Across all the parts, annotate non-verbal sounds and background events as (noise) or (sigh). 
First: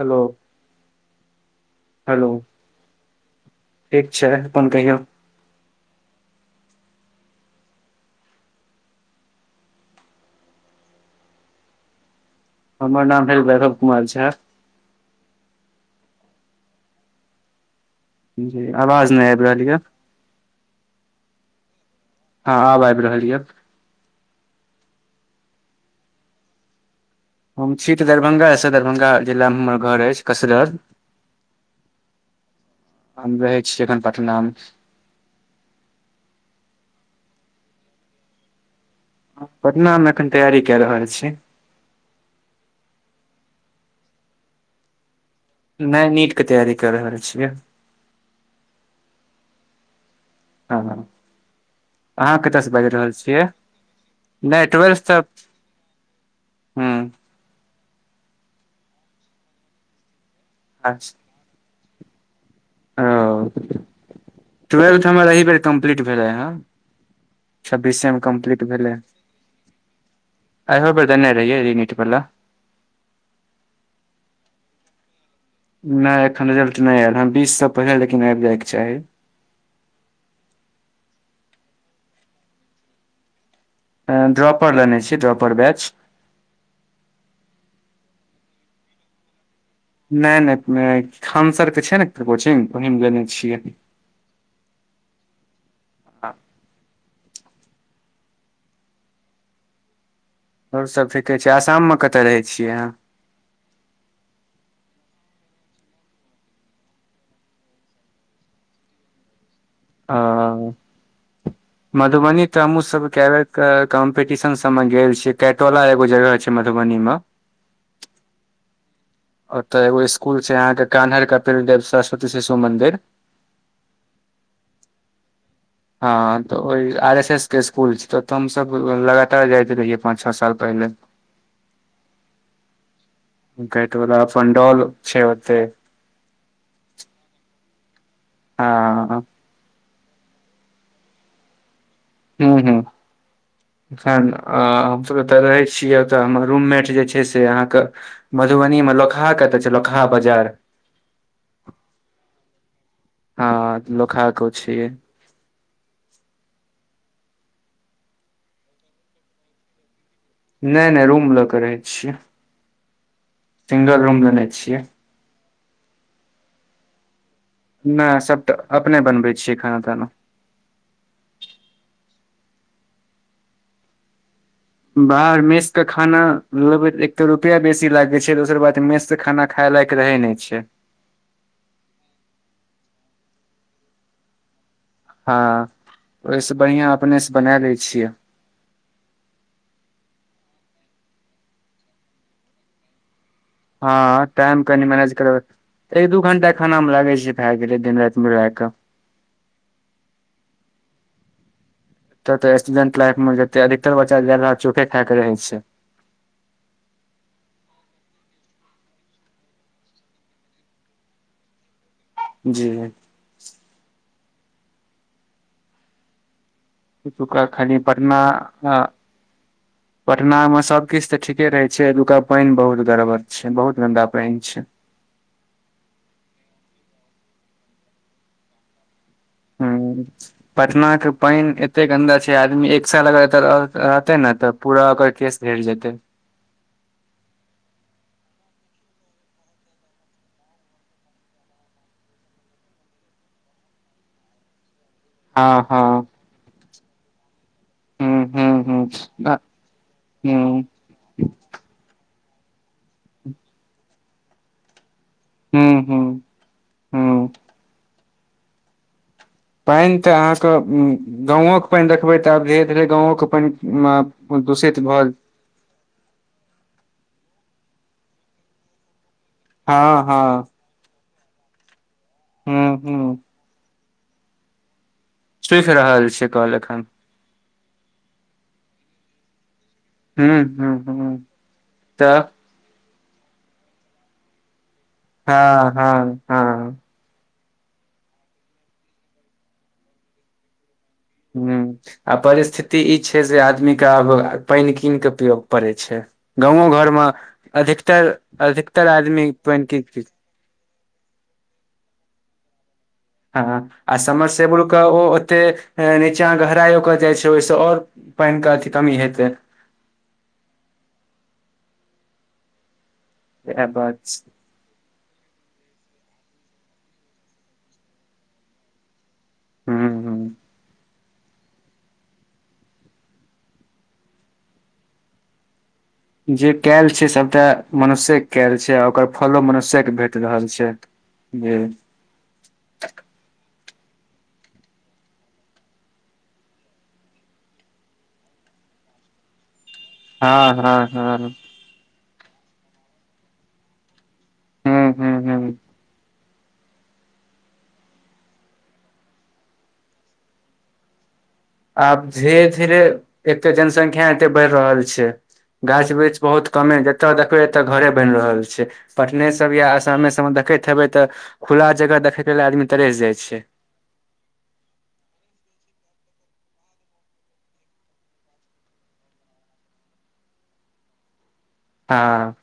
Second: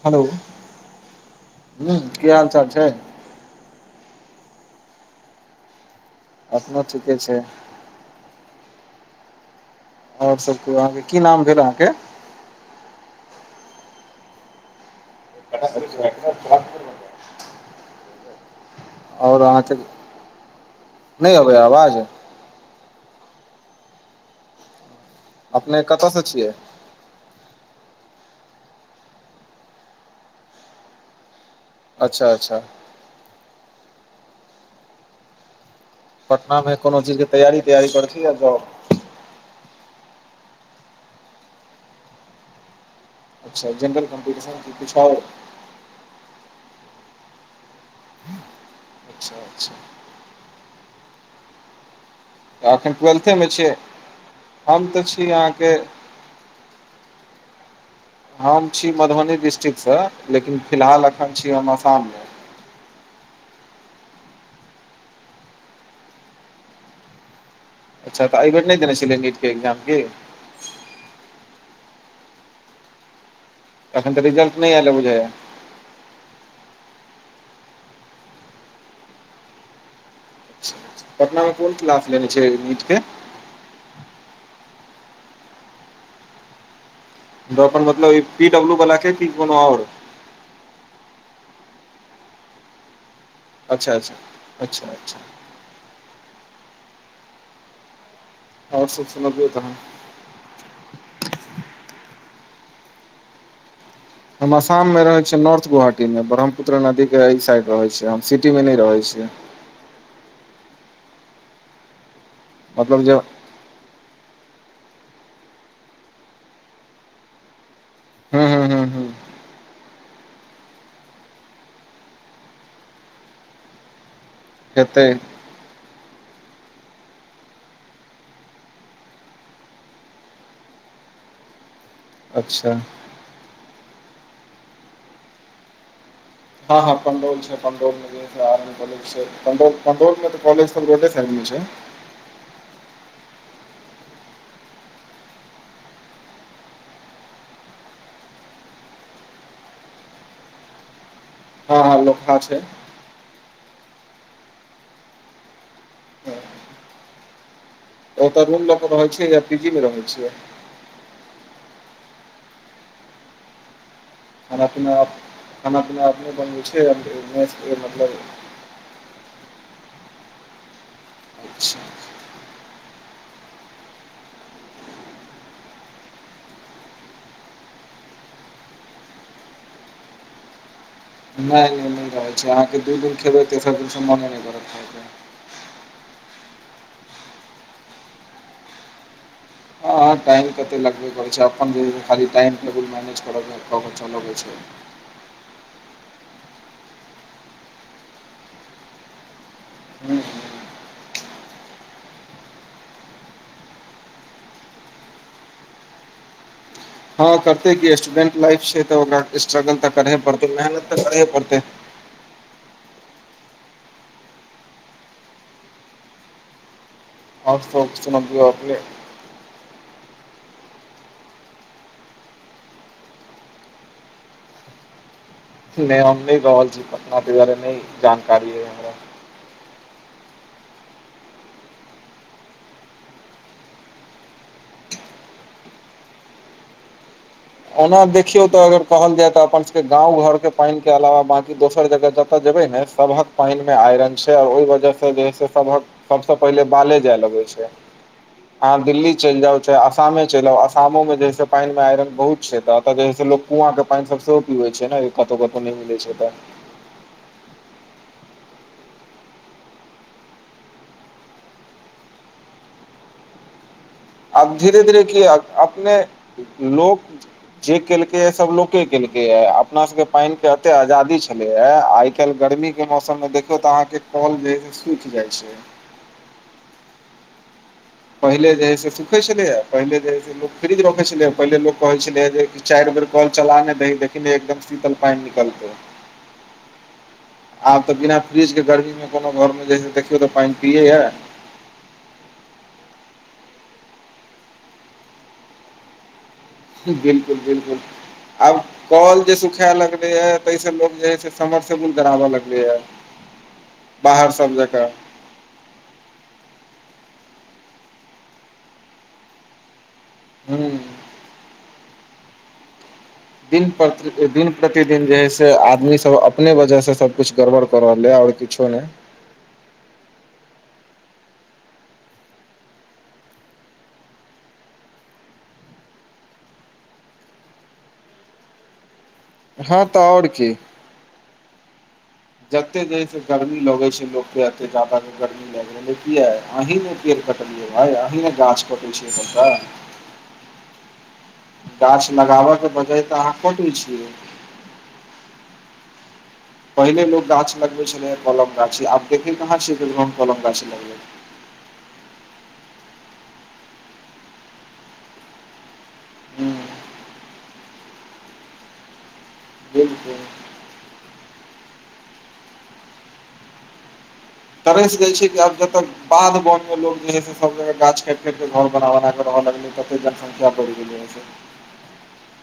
Hello ह की hello हाल चाल छै ठीक छै। अपन कहियौ? अपना ठीके छै। और सभके आहाँके, की नाम भेल आहाँके? हमर नाम भेल वैभव कुमार झा। (unintelligible) जी आवाज नहि और आबि रहल आहाँ यऽ त, नहि होबैय आवाज? हँ आब आबि रहल यऽ। अपने कत‌यसँ छियै? हम छी तऽ दरभंगा से दरभंगा जिलामे हमर घर अछि कसरत। अच्छा अच्छा हम रहै छियै एखन पटना मे पटना मे कोनो चीजके तैयारी पर छी या जॉब करै छी? पटना मे एखन तैयारी केए रहल छी। अच्छा, जनरल कॉम्पिटिशन कि किछु आओर? नहि, नीटके तैयारी कऽ रहल छियै। अच्छा अच्छा हँ अहाँ कतऽ सँ तऽ बाजि एखन रहल ट्वेल्थेमे छियै? नहि, हम ट्वेल्थ तऽ? छी अहाँके हूँ (inaudible) हम छी मधुबनी डिस्ट्रिक्टसँ, लेकिन फिलहाल अच्छा। एखन हम आसाममे छी। ट्वेल्थ हमर एहि बेर कम्प्लीट भेलै हे। छब्बीसमे अच्छा तऽ कम्प्लीट एहिबेर नहि भेलै, देने छलियै नीटके एक्जाम की एहिबेर देने रहियै नीट वाला। अखन तऽ रिजल्ट नहि आयल बुझाइ छै। नहि एखन रिजल्ट नहि आयल हं बीस सँ पहिले लेकिन आबि जायके चाही पटना मे कोन क्लास लेने छै नीट के ड्रॉपर लेने छीयै ड्रॉपर बैच ड्रॉपर मतलब ई पी डब्लू वला के कि कोनो आओर नहि नहि खानसर के छै ने कोचिंग ओहि मे लेने छियै अच्छा अच्छा अच्छा अच्छा आऔर सब सुनबियौ तहन और सब ठीके छै आसाम मे कतय रहै छियै अहाँ हम आसाम मे रहै छियै नार्थ गोवहाटी मे ब्रह्मपुत्र नदी के एहि साइड रहैत छियै हम सिटी मे नहि रहैत छियै हँ मधुबनी तऽ हमहुँ मतलब सब जे के बेर क कम्पीटीशन सब में गेल छी कैटोला एगो जगह छै मधुबनी मे हूँ हू हूँ हूँ ओतऽ एगो स्कुल छै आहाँ के कान्हर कपील देव सरस्वती शिशु मंदिर हेतै हँ तऽ ओहि आर एस एस के स्कुल छै तऽ तऽ हमसभ लगातार जाइत रहियै पाँच छओ साल पहिले अच्छा कयटोला पणडोल छै ओते हँ हँ पंडोल छै पंडोल मे जे आर के कॉलेज हँ छै पंडौल पंडौल मे तऽ कॉलेज सब रोडै साइड मे छै हू हू खन हमसभ एतय रहै छियै ओतऽ हमर रूममेट जे छै से आहाँके मधुबनी मे लोकहा कतऽ छै लोकहा बाजार हँ हँ लोकहा छै हँ लोकहा के ओ छीये ओतऽ रूम ल के रहै छिय या पीजी मे रहै छियै नहि नहि रूम लऽ के रहै छियै सिंगल रूम ल खाना पीना खाना पीना अपने छियै या मेस मतलब नहि सब तऽ अपने बनबै छियै खाना ताना अच्छा बाहर मेष के खाना लेबे एक त रुपआ बेसी लागे छै दोसर बात मेस के खाना खाय लायक रहै नहि छै नहि नहि नहि रहै छै अहाँके दू दिन खेबै तेसर दिनसँ मोने नहि करत खायके हँ ओहिस बढ़िया अपने से बना ले छियै हाँ टाइम कते लगबे करैत छै अपन जे खाली टाइम टेबुल मैनेज करअ के हँ टाइम कनि मैनेज करबै एक दू घंटा खाना मे लागै छै भए गेलै दिन राति मिलाय कऽ हू त त स्टूडेंट लाइफ मे जते अधिकतर बच्चा ज्यादा चोखे खा के रहे छै हँ करते के स्टूडेंट लाइफ छै तऽ ओकरा स्ट्रगल तऽ करहे पड़ते मेहनत तऽ करहे पड़ते जी एतुका आओर खाली सब पटना सूनबियो अपने पटना में सब किछ तऽ ठीके रहे छै एतुका पानि बहुत गड़बड़ छै बहुत गन्दा पानि छै नहि हम नहि रहल छी पटना तै दुआरे नहि जानकारी अय हमरा हँ पटना के पानि एते गन्दा छै आदमी एक साल अगर एतो रहते ने तऽ पूरा ओकर केस छर जेतै ओना देखियौ तऽ अगर कहल जाय तऽ अपन सबके गाँव घर के पानि के अलावा बांकी दोसर जगह जतय जेबै ने सबहक पानि मे आइरन छै और ओहि वजह से जे है से हँ सबहक हँ सबसे पहिले बाले जाय लगै छै हूँ आहाँ हूँ दिल्ली चल जाउ चाहे आसमे चल जाउ हूँ आसामो में जैसे पानि मे आयरन बहुत छै त तऽ जे है से लोक कुआं के पानि सब सेहो पीबै छै ने कतहु कतहु नहि मिलै छै तऽ हू पानि तऽ अहाँके गाँवो के पानि देखबै तऽ आब धीरे धीरे गाँवो के पानि आब दूषित धीरे धीरे भऽ की अपने लोक जे केलकै ह सबलोक के केलकै या अपना हँ सबके पानि हँ के एते आजादी छलैया आ आइ काइल गर्मी हूँ के हूँ मौसम मे देखियौ तऽ आहाँके कल जे हैछै से सुखि जाइ छै सुख रहल छै कल एखन पहिले जे है से सुखे छलैया पहिले जे है से हूँ लोक हूँ फ्रीज रखै हूँ छलैया पहिले लोक कहै तऽ छलैेया जे चारि बेर कॉल चला नहि दी देख एकदम शीतल पानि निकलतै हँ हँ हँ आब तऽ बिना फ्रिजके गर्मीमे कोनो घरमे जे देखियौ तऽ पानि पियैएा हूँ आ परिस्थिति ई छै जे आदमी के आब पानि कीन कऽ पियो पड़ै छै गाँंवों घर मे बिल्कुल बिल्कुल अधिकतर अधिकतर आदमी पानिके तस लोग जे है से समर सेबुल कराबऽ लगले ह हँ आ समर से बुलक ओ ओते हैं नीचाँ गहराय ओकर जाइ छै ओहिस और पानि के अथी कमी हेतै ह्म इएह दिन बात छै प्रतिदिन प्रतिदिन जे है से आदमी सब अपने वजह से सबकुछ गड़बड़ कऽ रहल ह ओर किछो नहि हूं हूं जे कयल छै सभटा मनुष्यके कयल छै आ ओकर फलो हँ मनुष्य्यकके तऽ भेट आओर रहल की छै जे जते जेस गर्मी लगे छै लोक के एते जदा गर्मी ल कीये अी ने चेर कटलऐ भाय अी ने गाछ कटल छै करता हँ हँ हँ गाछ लगाबयके बजह तऽ अहाँ कैटय छियै हू हू हू पहिले लो गाछ लगे छले हे कलम गाछी आब देखे कहाँ छ कलम गाछी लगे आब धीरे धीरे एते जनसंख्या एते बढ़ रहल छै गाछ ब बृच बहुत कमे जतऽ देखबै एतऽ घरे बनि रहल छै पटने सब या आसामे बिलकुल सबमे देखैत हेबै तऽ खुला जगह देखयके ल आदमी तरेस जाइ छै तरेसँ जाै छै कि आब जतन (unintelligible) (unintelligible) हँ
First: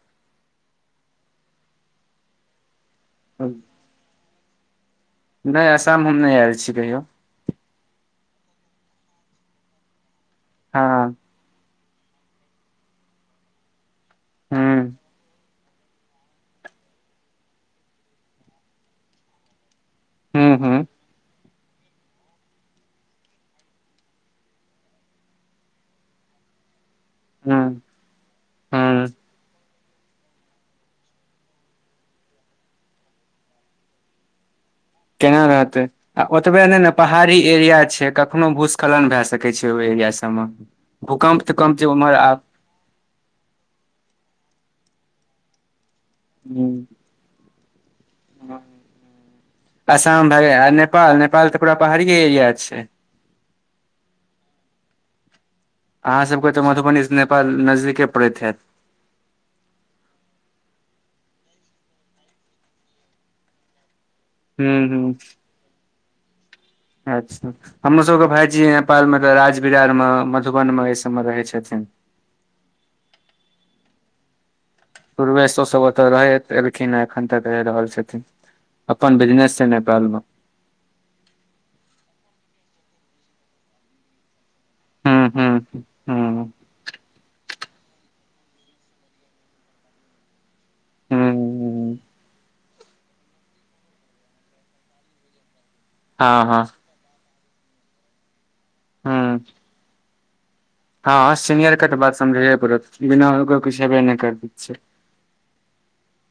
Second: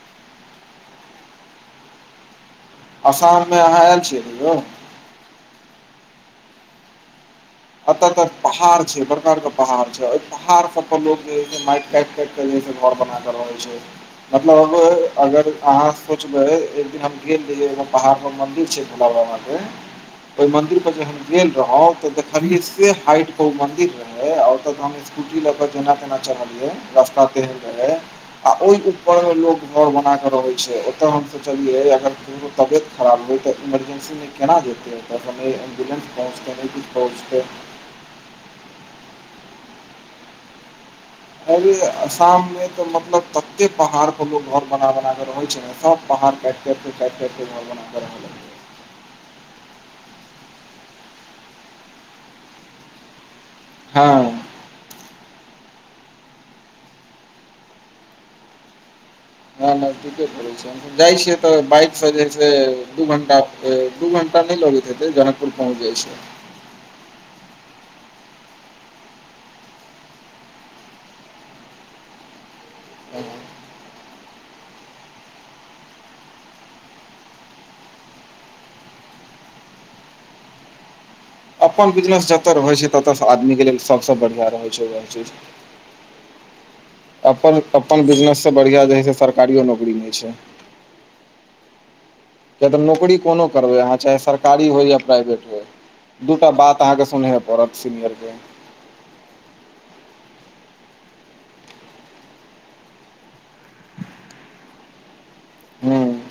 आसाममे अहाँ आयल छियै र यौ नहि आसाम हम नहि आयल छी कहियो एतऽ त पहाड़ छै बड़का बड़का पहाड़ छै ओहि पहाड़ सब परो हँ जे माटि काटि काट घर बना कऽ रहे छै हूं मतलब अगर अहाँ सोचबै एक दिन हम गेल रहियै एगो पहाड़ पर मंदिर छै भोला बाबा के ओहि हूं हूं मंन्दिर पर जे हम गेल रहौ तऽ हाइट के ओ मंदिर रहै आ ओत त हम स्कूटी ल के जेना तेना हूं चढ़लियै र (unintelligible) आ ओहि हूं ऊपर मे लोग घर बनााक रहै छै ओतय हम चलियै अर ककरो तबियत खराब रहै तऽ इमरजेन्सीमे केना जेतै ओऽ केना सममे रहतै एम्बुलेन्स आ ओतबे पहुँचतै नहि कि ने पहाड़ी एरिया छै कखनो भूस्खलन भए सकै छै ओहि एरिया सबमे भूकम्प अर तूकम्प जे उम्हर आ आसाममे तऽ मतलब तते पहाड़ पर लोग घर बना बना के रहे छै ने सब पहा काटाटे काटि करते घर बना (unintelligible) आसाम भऽ गेल नेपाल नेपाल तऽ पूरा पहाड़ीे एरिया छै हँ अहाँ सभके तऽ मधुबनी से नेपाल नजदीके पड़ैत हैत नहि नहि ठीके पड़ै छै हम जाइ छियै तऽ बाइक से जे दू घंटा दू घंटा टा नहि हूँ लगैत हूँ ते जनकपुर पहुँच जाइ छै अच्छा हमरोसभके भायजी नेपालमे तऽ राज बिरारमे मधुबन मे एहिसभमे रहैत छथिन (unintelligible) पूर्वेशो सब ओतऽ रह एलखिन ह एखन तक रहि रहल छथिन अपन बिजनेस छै नेपाल मे अपन बिजनेस जतय रहैत छै ततय आदमीके लेल सभसँ बढ़िआँ रहैत छै ओएह चीज हुँ अपन अपन बिजनेससँ बढ़िआँ जेइ छै सरकारिो नौकरी नहि छै हूँ किए तऽ नौकरी कोनो करबै अहाँ चाहे सरकारी होए या प्राइवेट होए हँ दूटा हँ बात अहाँके सुनै पड़त सीनियर के हँ हँ सीनियर के तऽ बात समझै पड़त बिनाकर किछु हेबे नहि कर दै छ हुँ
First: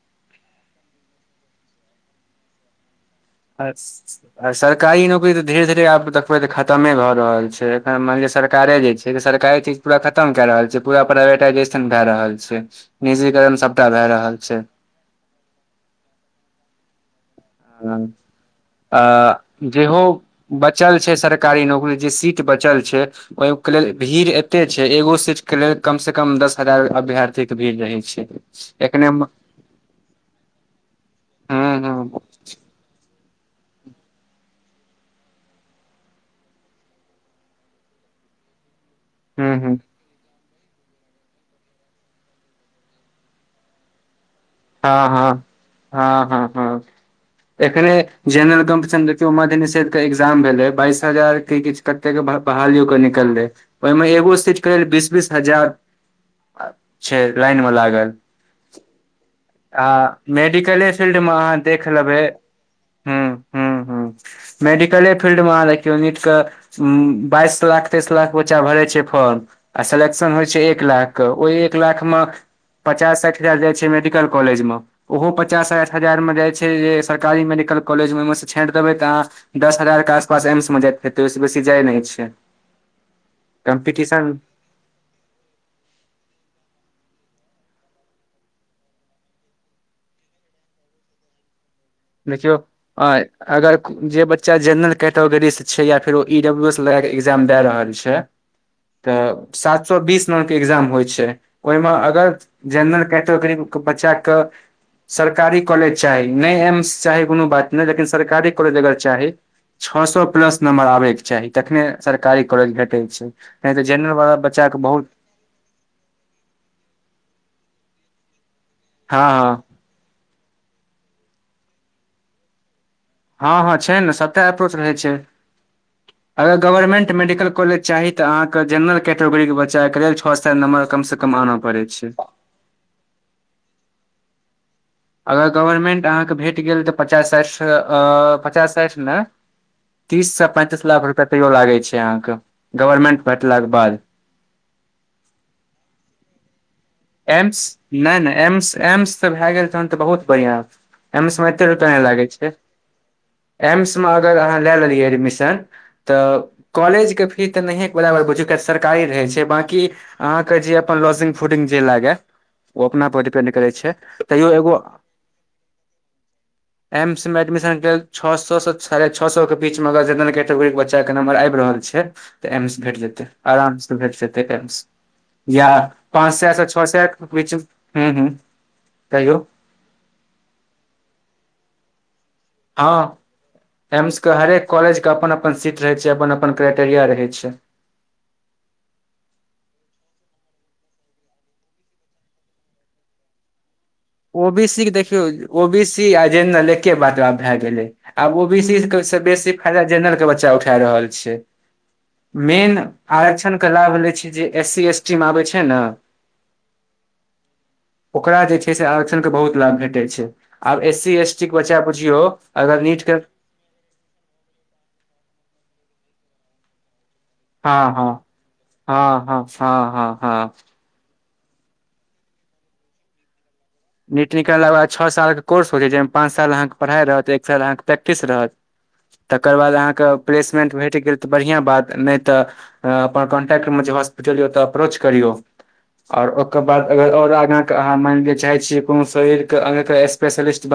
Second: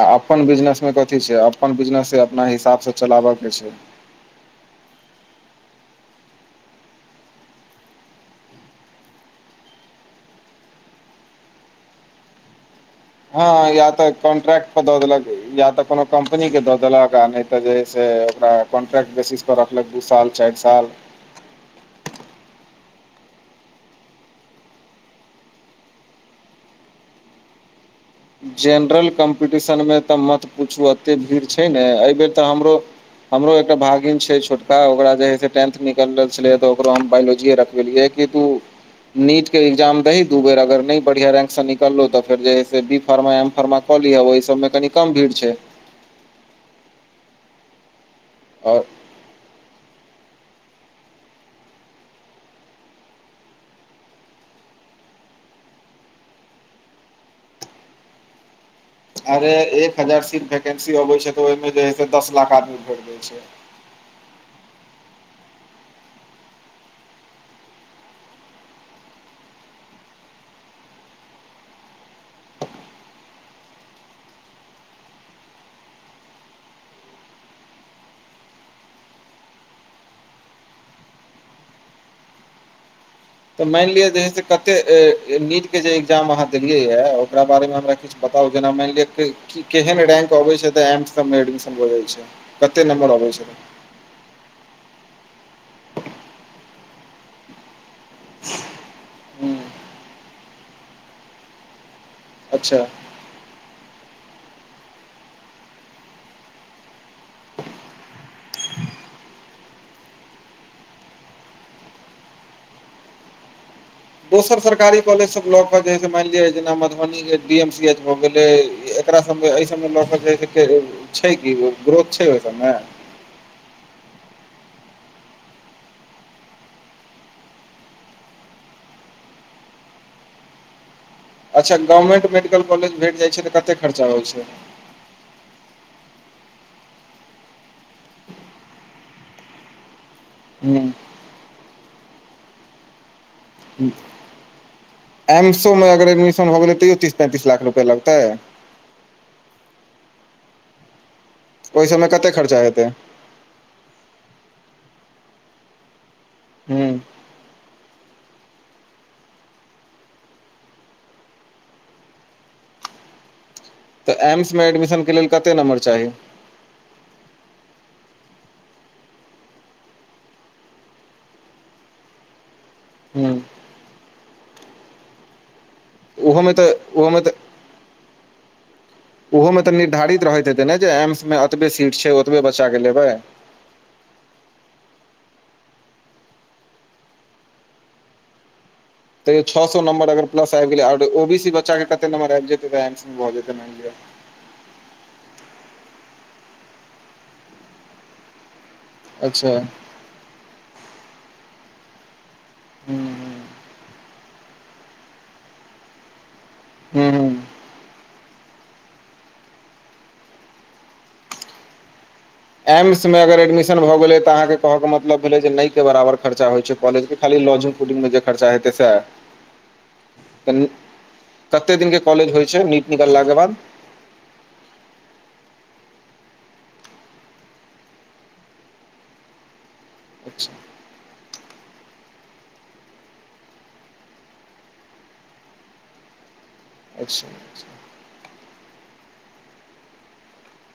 आ अपन बिजनेस मे कथी छै अपन बिजनेस से अपना हिसाब से चलाबक अच्छा आ सरकारी नौकरी तऽ धीरे धीरे आब देखबै तऽ खतमे भऽ रहल छै एखन मानि लिअ सरकारे जे छै सरकारे चीज पूरा खतम कए रहल छै पूरा प्राइवेटाइजेशन भए रहल छै निजीकण हँ सबटा या भए तऽ रहल छै कॉन्ट्रैक्ट दऽ देलक या तऽ कोनो कम्पनी के दऽ देलक आ नइ तऽ जे है से ओकरा आ कॉन्ट्रक्ट बेसिस पर रखलक दू साल चारि साल कारी नौकरी जे सीट बचल छै ओहि के लेल भीड़ एते छै एगो सीट के लेल कम से कम दस हजार अभ्यारथी के भीड़ रहै छै एखने जनरल हूं कॉम्पिटिशन मे तऽ मत पुछू एते भीड़ छै ने हूं एहिबेर तऽ हमरो हमरो एकटा भागिन छै छोटका ओकरा जे हे से टेंथ निकल रहले त ओकरो हम बायोलॉजीए रखवेलिय कि तू नीट हूं के हूं एग्जाम दही दू बेर अगर नहि बढ़िया रैंक से निकललो तऽ फेर जे हे से बी फर्मा एम फर्मा कऽ लीहै ओहि सबमे हँ हँ हँ हँ हँ एकरे जेनरल आओर कम्पीटीसन मध निषेध के एग्जाम भेले बाइस हजार के किछ कते के बहाली क निकलै ओहिमे एगो सीट के लेल बीस बीस हजार छै लाइन मे लागल अरे आ एक हजार सीट मेडिकले वैकेंसी फील्ड अबै मे छै तऽ अहाँ ओहिमे देख जे है लेबै दस लाख आदमी भड़ देय हुँ छै (inaudible) हुँ हुँ मेडिकले फिलल्ड मे अहाँ देखियो नीट के बाइस लाख तेस लाख बच्चा भरे छै फर्म आ सेलेक्शन होइ छै एक लाख के ओहि एक लाख मे पचास साठि हजार जाइ छै मेडिकल कॉलेज मे ओहो पचास साठि हजारमे जाइत छै जे सरकारी मेडिकल कॉलेजमे ओहिमे सँ छाँड़ि देबै तऽ अहाँ दस हजार के आसपास एम्स मे जाइत हेतै ओहिस बेसी जाय नहि छै तऽ मानि लिअ जे हे कम्पीटिशन से कते नीटके जे एकग्जाम अहाँ देलियै ह ओकरा बारेमे हमरा किछु बताउ जेना मानि लिअ कि केहन रैंक अबे छै त एमस सब एडमिशन हो जाइ छै देखियौ कते नं्बर अ, अबे छै अगर जे बच्चा जेनरल कैटेगरी से छै या फेर ओ इ डब्ल्यू एस लग के एग्जाम दए रहल छै तऽ हूँ सात सए बीस नंबर के एग्जाम होइ छै ओहिमे अगर अच्छा जेनरल कैटगरी बच्चाके सरकारी कॉलेज चाही नहि एम स चाही कोनो बात नहि लेकिन सरकारी कॉलेज अगर चाही छओ सए प्लस नम्बर आबयके चाही तखने सरकारी कॉलेज भेटैत छै नहि तऽ जेनरल वाला दोसर बच्चाके सरकारी बहुत कॉलेज सब लॉक मानि लिय जेना मधुबनी के डी एम सी एच भ गेले एकरा हँ सब अय हँ सब (unintelligible) ल छै कि ग्रोथ छै ओहि सबमे हँ हँ छै ने सभते अप्रोच रहै छै (unintelligible) अगर गवर्नमेंट मेडिकल कॉलेज चाही तऽ अहाँके जे जनरल कैटेगरीे बच्चाके लेल छ सार नम्बर कमसँ कम आनय अच्छा पड़ै छै गवर्नमेंट मेडिकल कॉलेज भेट जाइत छै तऽ कते खर्चा होइ छै अगर गवर्मेंट अहाँकेँ भेट गेल तऽ पचास साठि पचास साठि ने तीससँ पैंतीस हूँ लाख रुपैआ तैयो लागै छै अहाँके गवर्नमेंट भेटलाक बाद एमसो मे अगर एडमिशन भ गेलै तैयो पैंतीस एम्स लाख रुपआ लगतै नहि नहि एम्स एम्स त भए गेल छन तऽ बहुत बढ़ियां एम्स मे कते ओहि रुपआ नहि सबमे लागे कते छै खर्चा हेतै एम्स मे अगर अहाँ ले लेलियै एडमिशन तऽ हूँ कॉलेज के फी त नहि बराबर बुझियो कियाकि सरकारी रहे छै बांकी अहाँ के जे अपन लॉजिंग फूडिंग जे लागे ओ अपना पर डिपेंड करे छै तऽ तैयो एम्समे एगो एडमिशनके लेल कते नम्बर चाही एम्स मे एडमिशनके लेल छओ सए सँ साढ़े छओ सए के बीचमे अगर जेनर कैटेगरीक के बच्चाके नंबर आबि रहल छै तऽ एम्स भेट जेतै हूँ आरामसँ भेट जेतै एम्स या ओहोमे तऽ ओहोमे (unintelligible) हुं हुं ओहो मे तऽ निर्धारित रहैत हेत ने जे एम्स मे एतबे सीट छै ओतबे बच्चा के लेबै हँ एम्स के हरेक कॉलेज के अपन अपन सीट रहै छै अपन अपन क्राइटेरिया रहै छै तैय छओ सए नंबर अगर पलस आबि गेलै ओ बी सी बच्चा के कते नंबर आब जेतै त एमस मे भऽ जेतै मानि लिअ ओ बी सी के देखियौ ओ बी सी आ जेनरल एके बात आब भए गेलै आब ओ बी सी से बेसी अच्छा फायदा जेनरल के बच्चा उठा रहल छै मेन हूँ आरक्षणके लाभ होै छै जे एस सी एस टीमे आबै छै ने हूँ हूँ ओकरा जे आरक्षण के बहुत लाभ भेटे छै आब एस सी एसटी के बच्चा बुझियौ अगर नीट एम्स मे के अगर एडमिशन भऽ गेलै तऽ अहाँके कहऽ के मतलब भेलै जे नहि के बराबर खर्चा होइ छै कॉलेज के खाली लॉजिंग हँ फूडिंग मे हँ जे खर्चा हेते सैह हँ हँ हँ हँ हँ कते दिन के कॉलेज होइ छै नीट निकलला के बाद नीट निकलाक बाद छओ साल के कोर्स होइ छै जहिमे पाँच साल अहाँके पढ़ाइ रहत एक साल अहाँके प्रैक्टिस रहत तकर बाद अहाँके अच्छा प्लेसमेंट भेट गेल तऽ बढ़िया बात नहि तऽ अपन कॉन्टेकक्ट मे जे हॉस्पिटल यौ तऽ अप्रोच करियौ और ओकर बाद अगर और आगाँ अच्छा के अहाँ मानि लिय चाहे छीयै कोनो शरीर के अंग के स्पेशलिस्ट बन